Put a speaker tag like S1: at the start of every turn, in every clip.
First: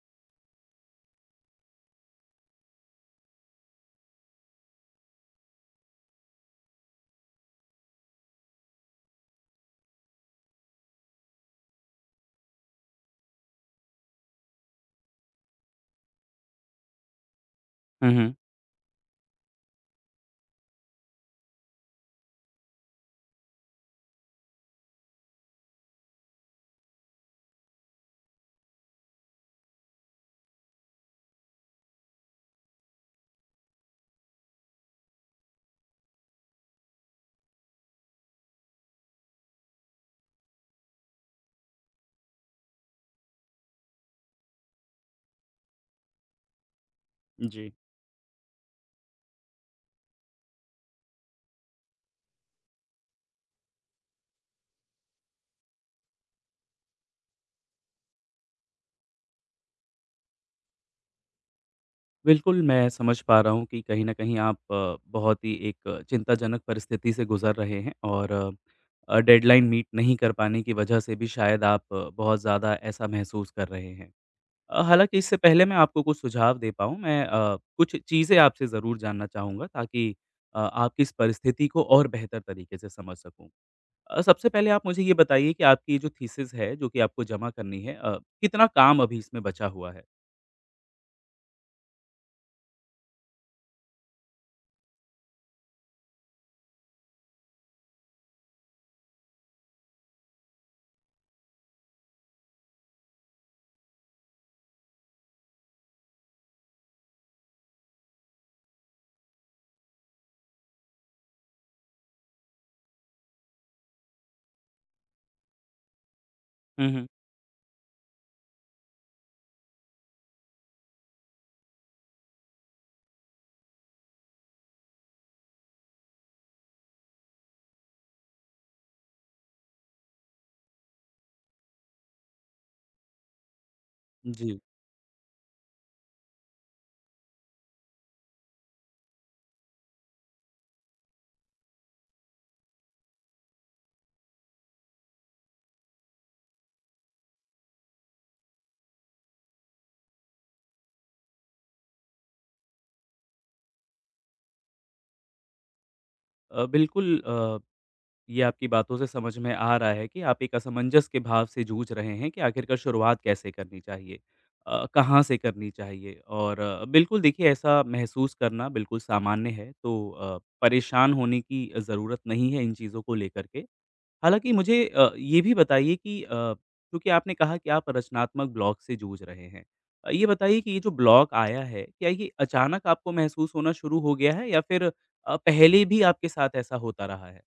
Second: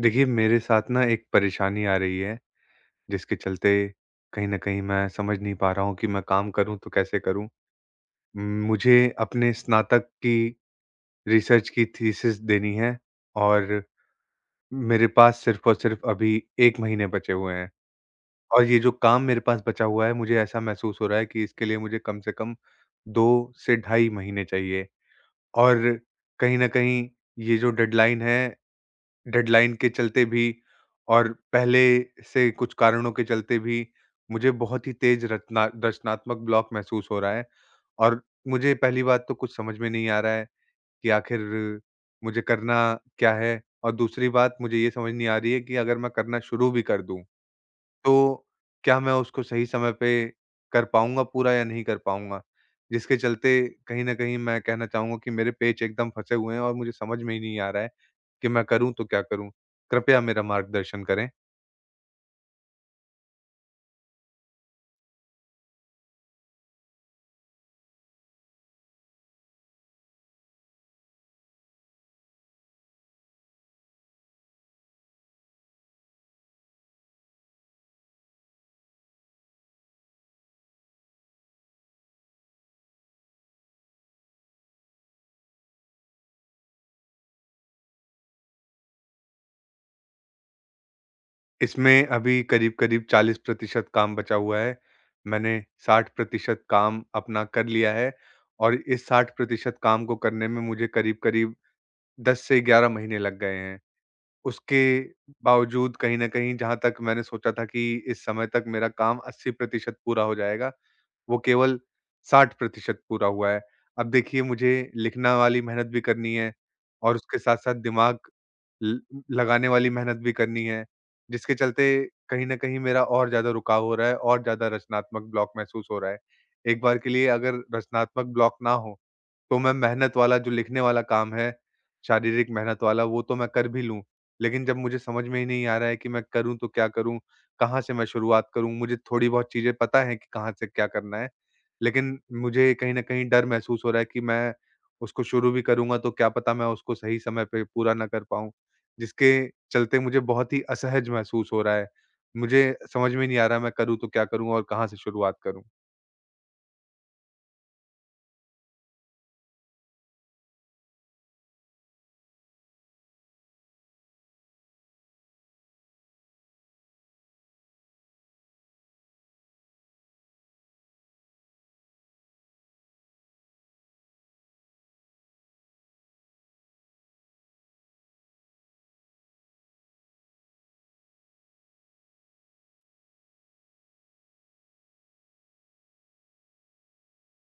S1: देखिए, मेरे साथ ना एक परेशानी आ रही है, जिसके चलते कहीं न कहीं मैं समझ नहीं पा रहा हूँ कि मैं काम करूँ तो कैसे करूँ? मुझे अपने स्नातक की रिसर्च की थीसिस देनी है और मेरे पास सिर्फ़ और सिर्फ़ अभी 1 महीने बचे हुए हैं।
S2: हुँ, हुँ।
S1: और ये जो काम मेरे पास बचा हुआ है, मुझे ऐसा महसूस हो रहा है कि इसके लिए मुझे कम से कम 2 से ढाई महीने चाहिए। और कहीं न कहीं ये जो डेडलाइन है, डेडलाइन के चलते भी और पहले से कुछ कारणों के चलते भी मुझे बहुत ही तेज रचनात्मक ब्लॉक महसूस हो रहा है। और मुझे पहली बात तो कुछ समझ में नहीं आ रहा है कि आखिर मुझे करना क्या है, और दूसरी बात मुझे ये समझ नहीं आ रही है कि अगर मैं करना शुरू भी कर दूं,
S2: जी,
S1: तो क्या मैं उसको सही समय पे कर पाऊंगा पूरा या नहीं कर पाऊंगा, जिसके चलते कहीं ना कहीं मैं कहना चाहूंगा कि मेरे पेच एकदम फंसे हुए हैं और मुझे समझ में ही नहीं आ रहा है कि मैं करूँ तो क्या करूँ? कृपया मेरा मार्गदर्शन करें।
S2: बिल्कुल मैं समझ पा रहा हूँ कि कहीं न कहीं आप बहुत ही एक चिंताजनक परिस्थिति से गुज़र रहे हैं और डेडलाइन मीट नहीं कर पाने की वजह से भी शायद आप बहुत ज़्यादा ऐसा महसूस कर रहे हैं। हालाँकि इससे पहले मैं आपको कुछ सुझाव दे पाऊँ, मैं कुछ चीज़ें आपसे ज़रूर जानना चाहूँगा ताकि आपकी इस परिस्थिति को और बेहतर तरीके से समझ सकूँ। सबसे पहले आप मुझे ये बताइए कि आपकी जो थीसिस है, जो कि आपको जमा करनी है कितना काम अभी इसमें बचा हुआ है?
S1: इसमें अभी करीब-करीब 40% काम बचा हुआ है। मैंने 60% काम अपना कर लिया है और इस 60% काम को करने में मुझे करीब-करीब 10 से 11 महीने लग गए हैं। उसके बावजूद कहीं न कहीं जहाँ तक मैंने सोचा था कि इस समय तक मेरा काम 80% पूरा हो जाएगा, वो केवल 60% पूरा हुआ है। अब देखिए, मुझे लिखना वाली मेहनत भी करनी है
S2: हुँ, हुँ।
S1: और उसके साथ-साथ दिमाग ल लगाने वाली मेहनत भी करनी है, जिसके चलते कहीं न कहीं मेरा और ज़्यादा रुकाव हो रहा है और ज़्यादा रचनात्मक ब्लॉक महसूस हो रहा है। एक बार के लिए अगर रचनात्मक ब्लॉक ना हो, तो मैं मेहनत वाला जो लिखने वाला काम है, शारीरिक मेहनत वाला, वो तो मैं कर भी लूँ,
S2: जी।
S1: लेकिन जब मुझे समझ में ही नहीं आ रहा है कि मैं करूँ तो क्या करूँ? कहाँ से मैं शुरुआत करूँ? मुझे थोड़ी बहुत चीज़ें पता है कि कहाँ से क्या करना है, लेकिन मुझे कहीं न कहीं डर महसूस हो रहा है कि मैं उसको शुरू भी करूँगा तो क्या पता मैं उसको सही समय पे पूरा ना कर पाऊँ, जिसके चलते मुझे बहुत ही असहज महसूस हो रहा है। मुझे समझ में नहीं आ रहा मैं करूँ तो क्या करूँ और कहाँ से शुरुआत करूँ?
S2: बिल्कुल ये आपकी बातों से समझ में आ रहा है कि आप एक असमंजस के भाव से जूझ रहे हैं कि आखिरकार शुरुआत कैसे करनी चाहिए, कहाँ से करनी चाहिए और बिल्कुल देखिए ऐसा महसूस करना बिल्कुल सामान्य है। तो परेशान होने की ज़रूरत नहीं है इन चीज़ों को लेकर के। हालाँकि मुझे ये भी बताइए कि क्योंकि आपने कहा कि आप रचनात्मक ब्लॉक से जूझ रहे हैं। ये बताइए कि ये जो ब्लॉक आया है, क्या ये अचानक आपको महसूस होना शुरू हो गया है या फिर पहले भी आपके साथ ऐसा होता रहा है?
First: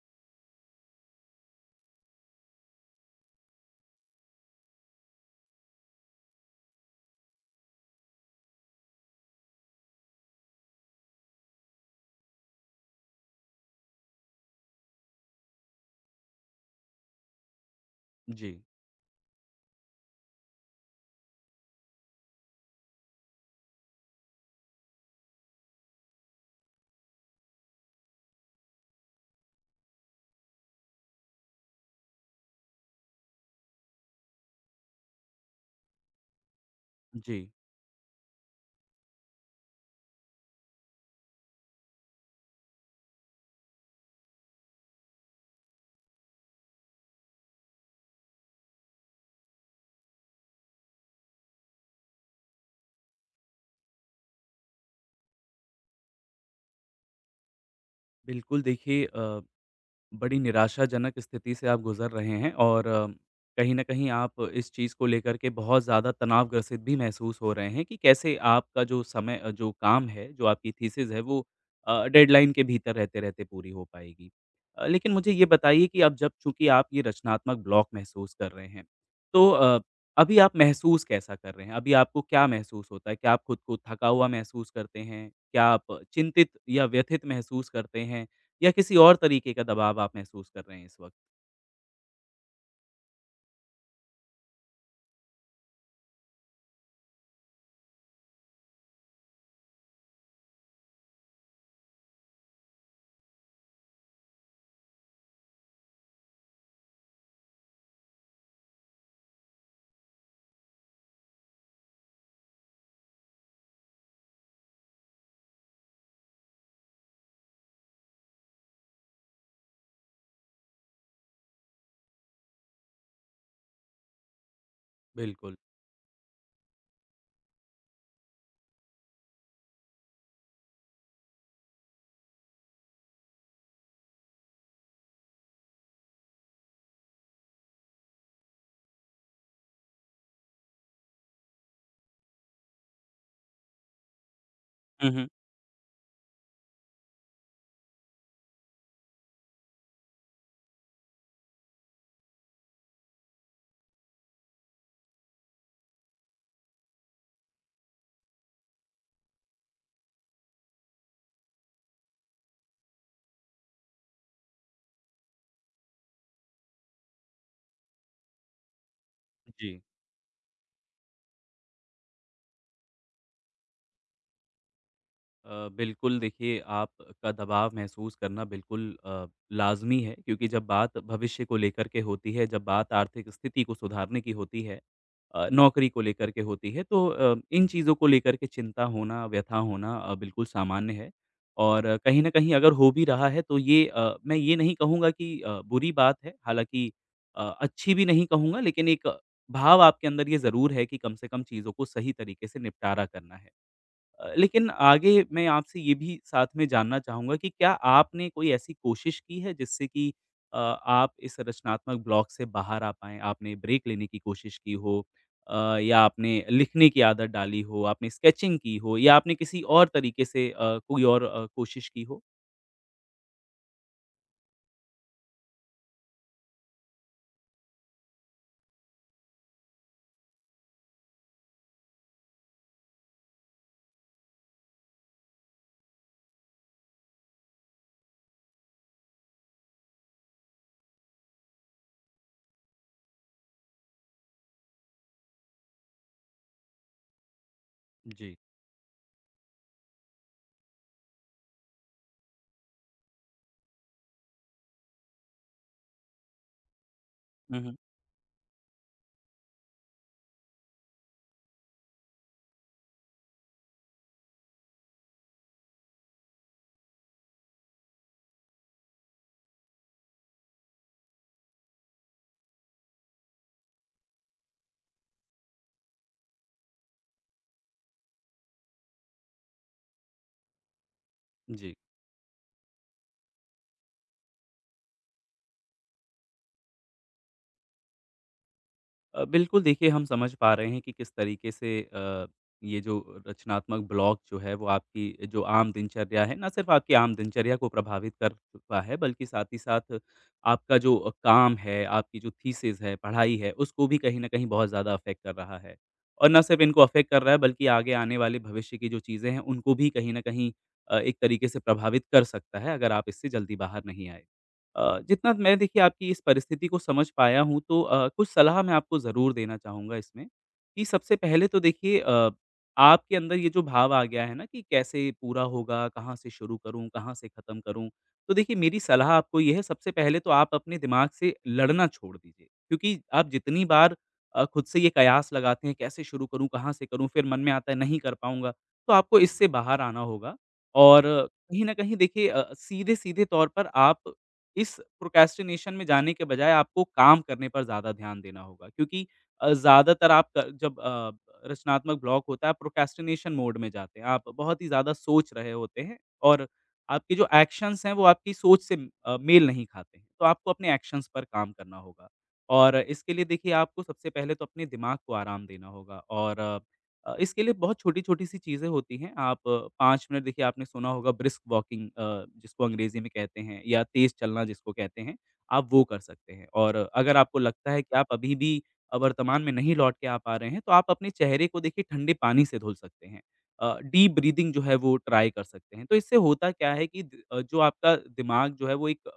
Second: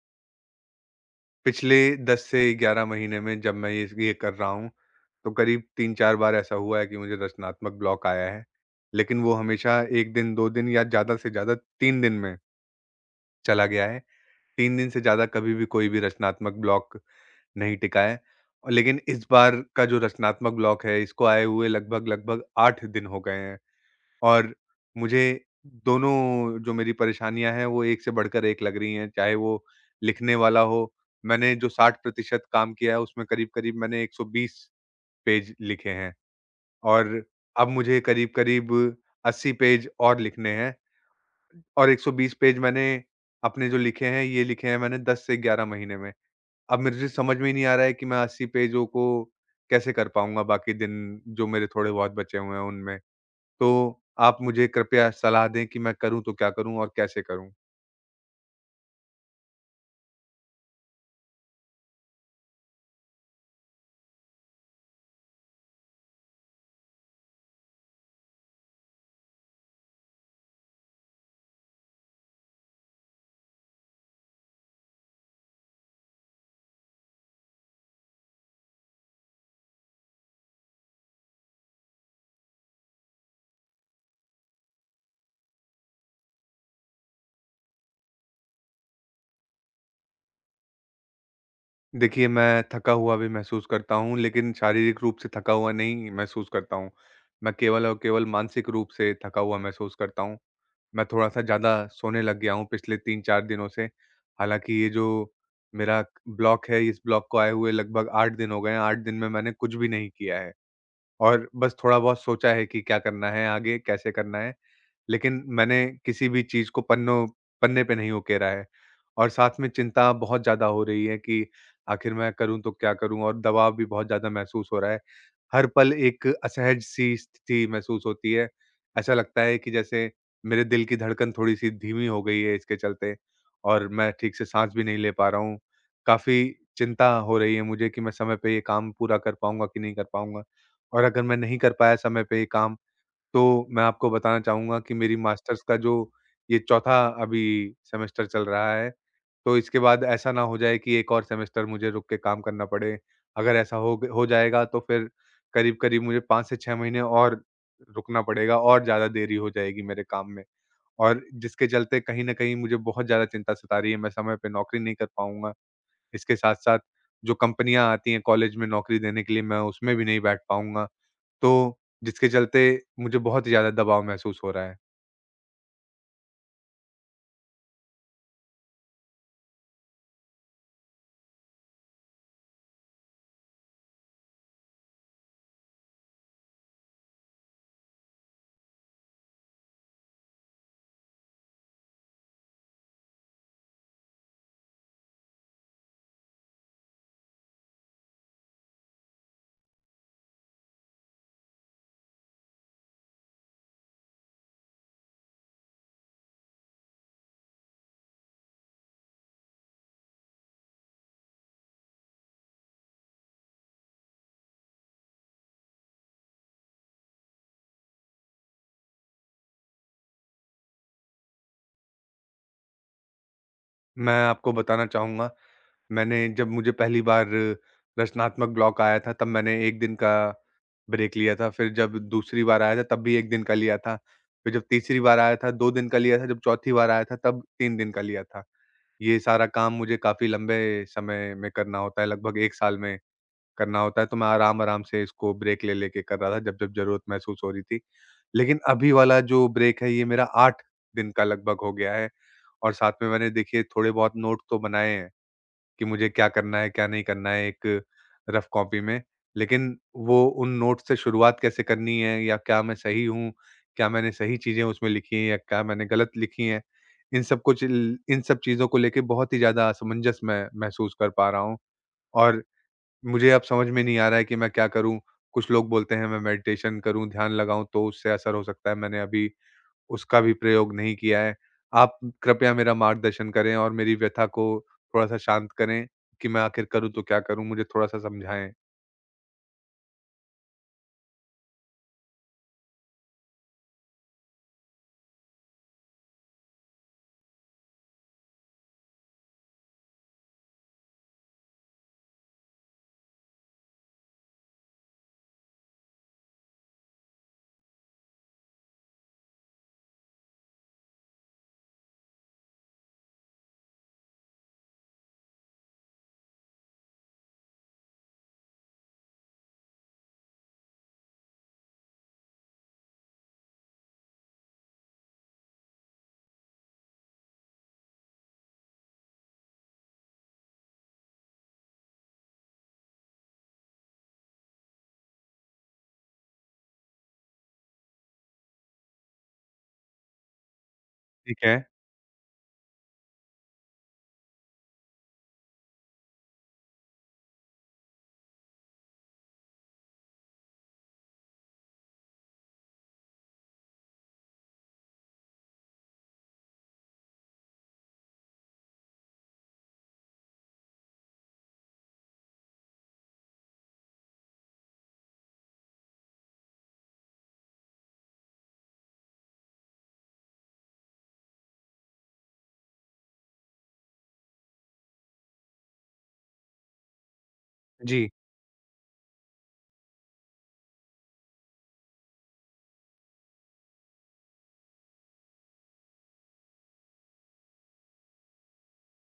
S1: पिछले 10 से 11 महीने में जब मैं ये कर रहा हूँ, तो करीब 3-4 बार ऐसा हुआ है कि मुझे रचनात्मक ब्लॉक आया है। लेकिन वो हमेशा 1 दिन, 2 दिन या ज़्यादा से ज़्यादा 3 दिन में चला गया है। 3 दिन से ज़्यादा कभी भी कोई भी रचनात्मक ब्लॉक नहीं टिका है।
S2: जी।
S1: और लेकिन इस बार का जो रचनात्मक ब्लॉक है, इसको आए हुए लगभग-लगभग 8 दिन हो गए हैं। और मुझे दोनों जो मेरी परेशानियाँ हैं वो एक से बढ़कर एक लग रही हैं। चाहे वो लिखने वाला हो, मैंने जो 60% काम किया है उसमें करीब-करीब मैंने 120 पेज लिखे हैं और
S2: जी,
S1: अब मुझे करीब-करीब 80 पेज और लिखने हैं, और 120 पेज मैंने अपने जो लिखे हैं ये लिखे हैं मैंने 10 से 11 महीने में। अब मुझे समझ में ही नहीं आ रहा है कि मैं 80 पेजों को कैसे कर पाऊँगा बाकी दिन जो मेरे थोड़े बहुत बचे हुए हैं उनमें। तो आप मुझे कृपया सलाह दें कि मैं करूँ तो क्या करूँ और कैसे करूँ?
S2: बिल्कुल देखिए बड़ी निराशाजनक स्थिति से आप गुज़र रहे हैं और कहीं न कहीं आप इस चीज़ को लेकर के बहुत ज़्यादा तनावग्रसित भी महसूस हो रहे हैं कि कैसे आपका जो समय जो काम है, जो आपकी थीसिस है वो डेडलाइन के भीतर रहते-रहते पूरी हो पाएगी। लेकिन मुझे ये बताइए कि अब जब चूँकि आप ये रचनात्मक ब्लॉक महसूस कर रहे हैं, तो अभी आप महसूस कैसा कर रहे हैं? अभी आपको क्या महसूस होता है? क्या आप खुद को थका हुआ महसूस करते हैं? क्या आप चिंतित या व्यथित महसूस करते हैं? या किसी और तरीके का दबाव आप महसूस कर रहे हैं इस वक़्त?
S1: देखिए, मैं थका हुआ भी महसूस करता हूँ, लेकिन शारीरिक रूप से थका हुआ नहीं महसूस करता हूँ। मैं केवल और केवल मानसिक रूप से थका हुआ महसूस करता हूँ। मैं थोड़ा-सा ज़्यादा सोने लग गया हूँ पिछले 3-4 दिनों से। हालाँकि ये जो मेरा ब्लॉक है, इस ब्लॉक को आए हुए लगभग 8 दिन हो गए हैं। 8 दिन में मैंने कुछ भी नहीं किया है और बस थोड़ा-बहुत सोचा है कि क्या करना है आगे, कैसे करना है। लेकिन मैंने किसी भी चीज़ को पन्नों पन्ने पे नहीं उकेरा है। और साथ में चिंता बहुत ज़्यादा हो रही है कि आखिर मैं करूँ तो क्या करूँ? और दबाव भी बहुत ज़्यादा महसूस हो रहा है।
S2: बिल्कुल।
S1: हर पल एक असहज-सी स्थिति महसूस होती है। ऐसा लगता है कि जैसे मेरे दिल की धड़कन थोड़ी-सी धीमी हो गई है इसके चलते, और मैं ठीक से साँस भी नहीं ले पा रहा हूँ। काफ़ी चिंता हो रही है मुझे कि मैं समय पे ये काम पूरा कर पाऊँगा कि नहीं कर पाऊँगा? और अगर मैं नहीं कर पाया समय पे ये काम, तो मैं आपको बताना चाहूँगा कि
S2: हुँ,
S1: मेरी
S2: हुँ।
S1: मास्टर्स का जो ये चौथा अभी सेमेस्टर चल रहा है, तो इसके बाद ऐसा ना हो जाए कि एक और सेमेस्टर मुझे रुक के काम करना पड़े। अगर ऐसा हो जाएगा तो फिर करीब-करीब मुझे 5 से 6 महीने और रुकना पड़ेगा और ज़्यादा देरी हो जाएगी मेरे काम में। और जिसके चलते कहीं न कहीं मुझे बहुत ज़्यादा चिंता सता रही है, मैं समय पे नौकरी नहीं कर पाऊँगा। इसके साथ-साथ जो कंपनियाँ आती हैं कॉलेज में नौकरी देने के लिए, मैं
S2: जी।
S1: उसमें भी नहीं बैठ पाऊँगा। तो जिसके चलते मुझे बहुत ही ज़्यादा दबाव महसूस हो रहा है।
S2: बिल्कुल देखिए आप का दबाव महसूस करना बिल्कुल लाज़मी है क्योंकि जब बात भविष्य को लेकर के होती है, जब बात आर्थिक स्थिति को सुधारने की होती है, नौकरी को लेकर के होती है तो इन चीज़ों को लेकर के चिंता होना, व्यथा होना बिल्कुल सामान्य है। और कहीं न कहीं अगर हो भी रहा है तो ये मैं ये नहीं कहूँगा कि बुरी बात है, हालाँकि अच्छी भी नहीं कहूँगा लेकिन एक भाव आपके अंदर ये ज़रूर है कि कम से कम चीज़ों को सही तरीके से निपटारा करना है। लेकिन आगे मैं आपसे ये भी साथ में जानना चाहूँगा कि क्या आपने कोई ऐसी कोशिश की है जिससे कि आप इस रचनात्मक ब्लॉक से बाहर आ पाएँ? आपने ब्रेक लेने की कोशिश की हो अ, या आपने लिखने की आदत डाली हो, आपने स्केचिंग की हो या आपने किसी और तरीके से कोई और कोशिश की हो?
S1: मैं आपको बताना चाहूँगा, मैंने जब मुझे पहली बार रचनात्मक ब्लॉक आया था, तब मैंने 1 दिन का ब्रेक लिया था, फिर जब दूसरी बार आया था, तब भी 1 दिन का लिया था, फिर जब तीसरी बार आया था, 2 दिन का लिया था, जब चौथी बार आया था, तब 3 दिन का लिया था। ये सारा काम मुझे काफ़ी लंबे समय में करना होता है, लगभग 1 साल में करना होता है, तो मैं आराम-आराम से इसको ब्रेक ले लेके कर रहा था जब-जब ज़रूरत महसूस हो रही थी।
S2: जी।
S1: लेकिन अभी वाला जो ब्रेक है ये मेरा 8 दिन का लगभग हो गया है, और साथ में मैंने देखिए थोड़े बहुत नोट तो बनाए हैं कि मुझे क्या करना है, क्या नहीं करना है,
S2: हुँ, हुँ।
S1: एक रफ कॉपी में। लेकिन वो उन नोट से शुरुआत कैसे करनी है, या क्या मैं सही हूँ, क्या मैंने सही चीज़ें उसमें लिखी हैं या क्या मैंने गलत लिखी हैं, इन सब चीज़ों को लेके बहुत ही ज़्यादा असमंजस मैं महसूस कर पा रहा हूँ, और मुझे अब समझ में नहीं आ रहा है कि मैं क्या करूँ? कुछ लोग बोलते हैं मैं मेडिटेशन करूँ, ध्यान लगाऊँ तो उससे असर हो सकता है, मैंने अभी उसका भी प्रयोग नहीं किया है।
S2: जी।
S1: आप कृपया मेरा मार्गदर्शन करें और मेरी व्यथा को थोड़ा-सा शांत करें, कि मैं आखिर करूँ तो क्या करूँ? मुझे थोड़ा-सा समझाएँ।
S2: बिल्कुल देखिए हम समझ पा रहे हैं कि किस तरीके से ये जो रचनात्मक ब्लॉक जो है वो आपकी जो आम दिनचर्या है ना सिर्फ आपकी आम दिनचर्या को प्रभावित कर चुका है बल्कि साथ ही साथ आपका जो काम है आपकी जो थीसिस है पढ़ाई है उसको भी कहीं ना कहीं बहुत ज़्यादा अफेक्ट कर रहा है और ना सिर्फ इनको अफेक्ट कर रहा है बल्कि आगे आने वाले भविष्य की जो चीज़ें हैं उनको भी कहीं ना कहीं एक तरीके से प्रभावित कर सकता है अगर आप इससे जल्दी बाहर नहीं आए। जितना मैं देखिए आपकी इस परिस्थिति को समझ पाया हूँ तो कुछ सलाह मैं आपको ज़रूर देना चाहूँगा इसमें, कि सबसे पहले तो देखिए आपके अंदर ये जो भाव आ गया है ना कि कैसे पूरा होगा, कहाँ से शुरू करूँ, कहाँ से ख़त्म करूँ? तो देखिए मेरी सलाह आपको ये है सबसे पहले तो आप अपने दिमाग से लड़ना छोड़ दीजिए, क्योंकि आप जितनी बार खुद से ये कयास लगाते हैं कैसे शुरू करूँ, कहाँ से करूँ? फिर मन में आता है नहीं कर पाऊँगा, तो आपको इससे बाहर आना होगा और
S1: ठीक है।
S2: कहीं न कहीं देखिए सीधे-सीधे तौर पर आप इस प्रोक्रेस्टिनेशन में जाने के बजाय आपको काम करने पर ज़्यादा ध्यान देना होगा क्योंकि ज़्यादातर आप क जब अ, रचनात्मक ब्लॉक होता है, प्रोक्रेस्टिनेशन मोड में जाते हैं। आप बहुत ही ज़्यादा सोच रहे होते हैं और आपके जो एक्शंस हैं, वो आपकी सोच से मेल नहीं खाते हैं। तो आपको अपने एक्शंस पर काम करना होगा और इसके लिए देखिए आपको सबसे पहले तो अपने दिमाग को आराम देना होगा और इसके लिए बहुत छोटी-छोटी सी चीज़ें होती हैं। आप 5 मिनट देखिए आपने सुना होगा ब्रिस्क वॉकिंग जिसको अंग्रेज़ी में कहते हैं या तेज़ चलना जिसको कहते हैं, आप वो कर सकते हैं। और अगर आपको लगता है कि
S1: जी,
S2: आप अभी भी वर्तमान में नहीं लौट के आ पा रहे हैं, तो आप अपने चेहरे को देखिए ठंडे पानी से धुल सकते हैं। डीप ब्रीथिंग जो है वो ट्राई कर सकते हैं। तो इससे होता क्या है कि जो आपका दिमाग जो है वो एक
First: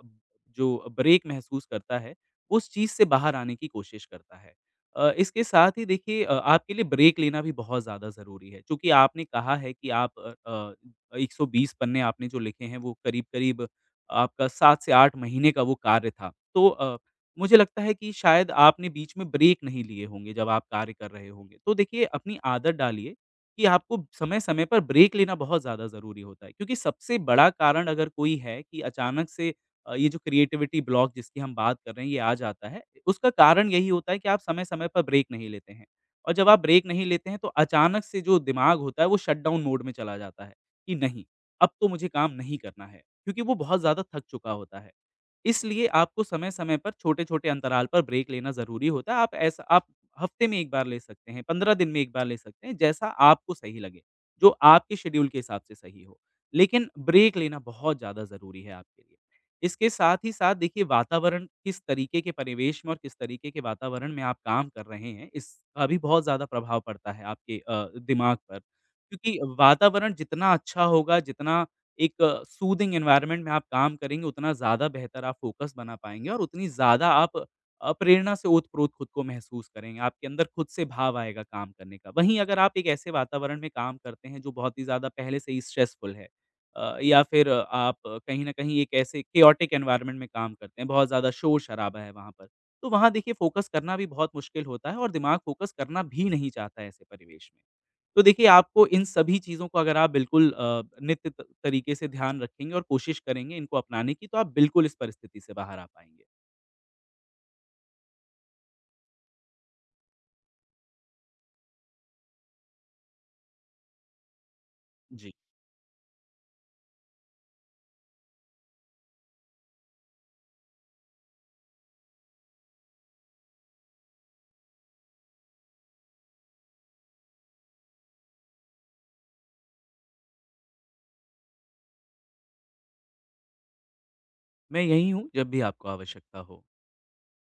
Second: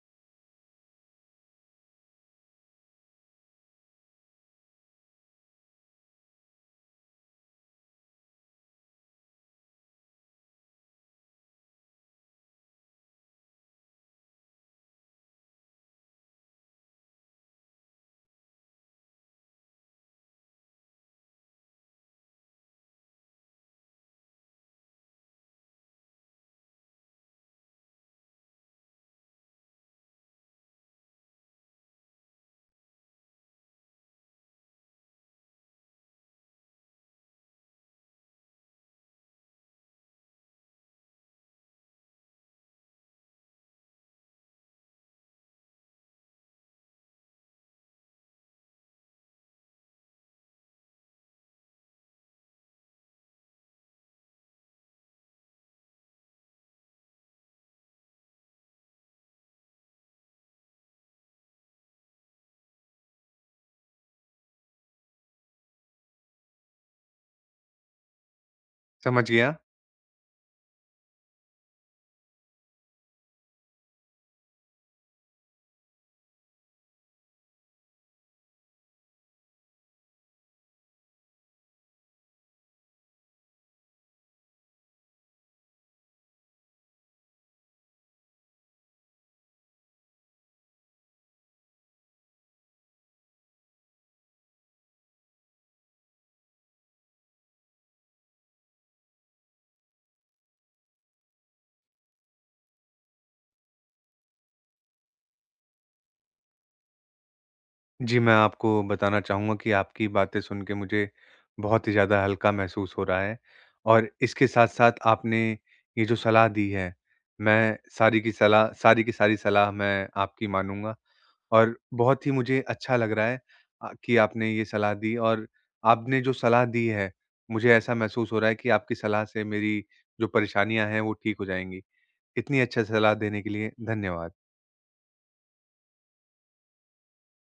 S2: जो ब्रेक महसूस करता है, उस चीज़ से बाहर आने की कोशिश करता है। इसके साथ ही देखिए आपके लिए ब्रेक लेना भी बहुत ज़्यादा ज़रूरी है। चूँकि आपने कहा है कि आप 120 पन्ने आपने जो लिखे हैं वो करीब-करीब आपका 7 से 8 महीने का वो कार्य था। तो मुझे लगता है कि शायद आपने बीच में ब्रेक नहीं लिए होंगे जब आप कार्य कर रहे होंगे। तो देखिए अपनी आदत डालिए कि आपको समय-समय पर ब्रेक लेना बहुत ज़्यादा ज़रूरी होता है। क्योंकि सबसे बड़ा कारण अगर कोई है कि अचानक से ये जो क्रिएटिविटी ब्लॉक जिसकी हम बात कर रहे हैं, ये आ जाता है। उसका कारण यही होता है कि आप समय-समय पर ब्रेक नहीं लेते हैं और जब आप ब्रेक नहीं लेते हैं, तो अचानक से जो दिमाग होता है, वो शटडाउन मोड में चला जाता है कि नहीं, अब तो मुझे काम नहीं करना है, क्योंकि वो बहुत ज़्यादा थक चुका होता है। इसलिए आपको समय-समय पर छोटे-छोटे अंतराल पर ब्रेक लेना ज़रूरी होता है। आप हफ्ते में 1 बार ले सकते हैं, 15 दिन में 1 बार ले सकते हैं, जैसा आपको सही लगे, जो आपके शेड्यूल के हिसाब से सही हो। लेकिन ब्रेक लेना बहुत ज़्यादा ज़रूरी है आपके लिए। इसके साथ ही साथ देखिए वातावरण किस तरीके के परिवेश में और किस तरीके के वातावरण में आप काम कर रहे हैं, इसका भी बहुत ज़्यादा प्रभाव पड़ता है आपके दिमाग पर।
S1: समझ
S2: क्योंकि
S1: गया।
S2: वातावरण जितना अच्छा होगा, जितना एक सूदिंग एनवायरनमेंट में आप काम करेंगे, उतना ज़्यादा बेहतर आप फ़ोकस बना पाएँगे और उतनी ज़्यादा आप प्रेरणा से ओत-प्रोत खुद को महसूस करेंगे। आपके अंदर खुद से भाव आएगा काम करने का। वहीं अगर आप एक ऐसे वातावरण में काम करते हैं, जो बहुत ही ज़्यादा पहले से ही स्ट्रेसफुल है या फिर आप कहीं न कहीं एक ऐसे केओटिक एनवायरनमेंट में काम करते हैं, बहुत ज़्यादा शोर-शराबा है वहाँ पर, तो वहाँ देखिए फ़ोकस करना भी बहुत मुश्किल होता है और दिमाग फ़ोकस करना भी नहीं चाहता है ऐसे परिवेश में। तो देखिए आपको इन सभी चीज़ों को अगर आप बिल्कुल नित्य त तरीके से ध्यान रखेंगे और कोशिश करेंगे इनको अपनाने की तो आप बिल्कुल इस परिस्थिति से बाहर आ पाएँगे।
S1: जी, मैं आपको बताना चाहूँगा कि आपकी बातें सुन के मुझे बहुत ही ज़्यादा हल्का महसूस हो रहा है, और इसके साथ-साथ
S2: जी,
S1: आपने ये जो सलाह दी है, मैं सारी की सारी सलाह मैं आपकी मानूँगा, और बहुत ही मुझे अच्छा लग रहा है कि आपने ये सलाह दी, और आपने जो सलाह दी है, मुझे ऐसा महसूस हो रहा है कि आपकी सलाह से मेरी जो परेशानियाँ हैं, वो ठीक हो जाएँगी। इतनी अच्छा सलाह देने के लिए धन्यवाद।
S2: मैं यहीं हूँ जब भी आपको आवश्यकता हो।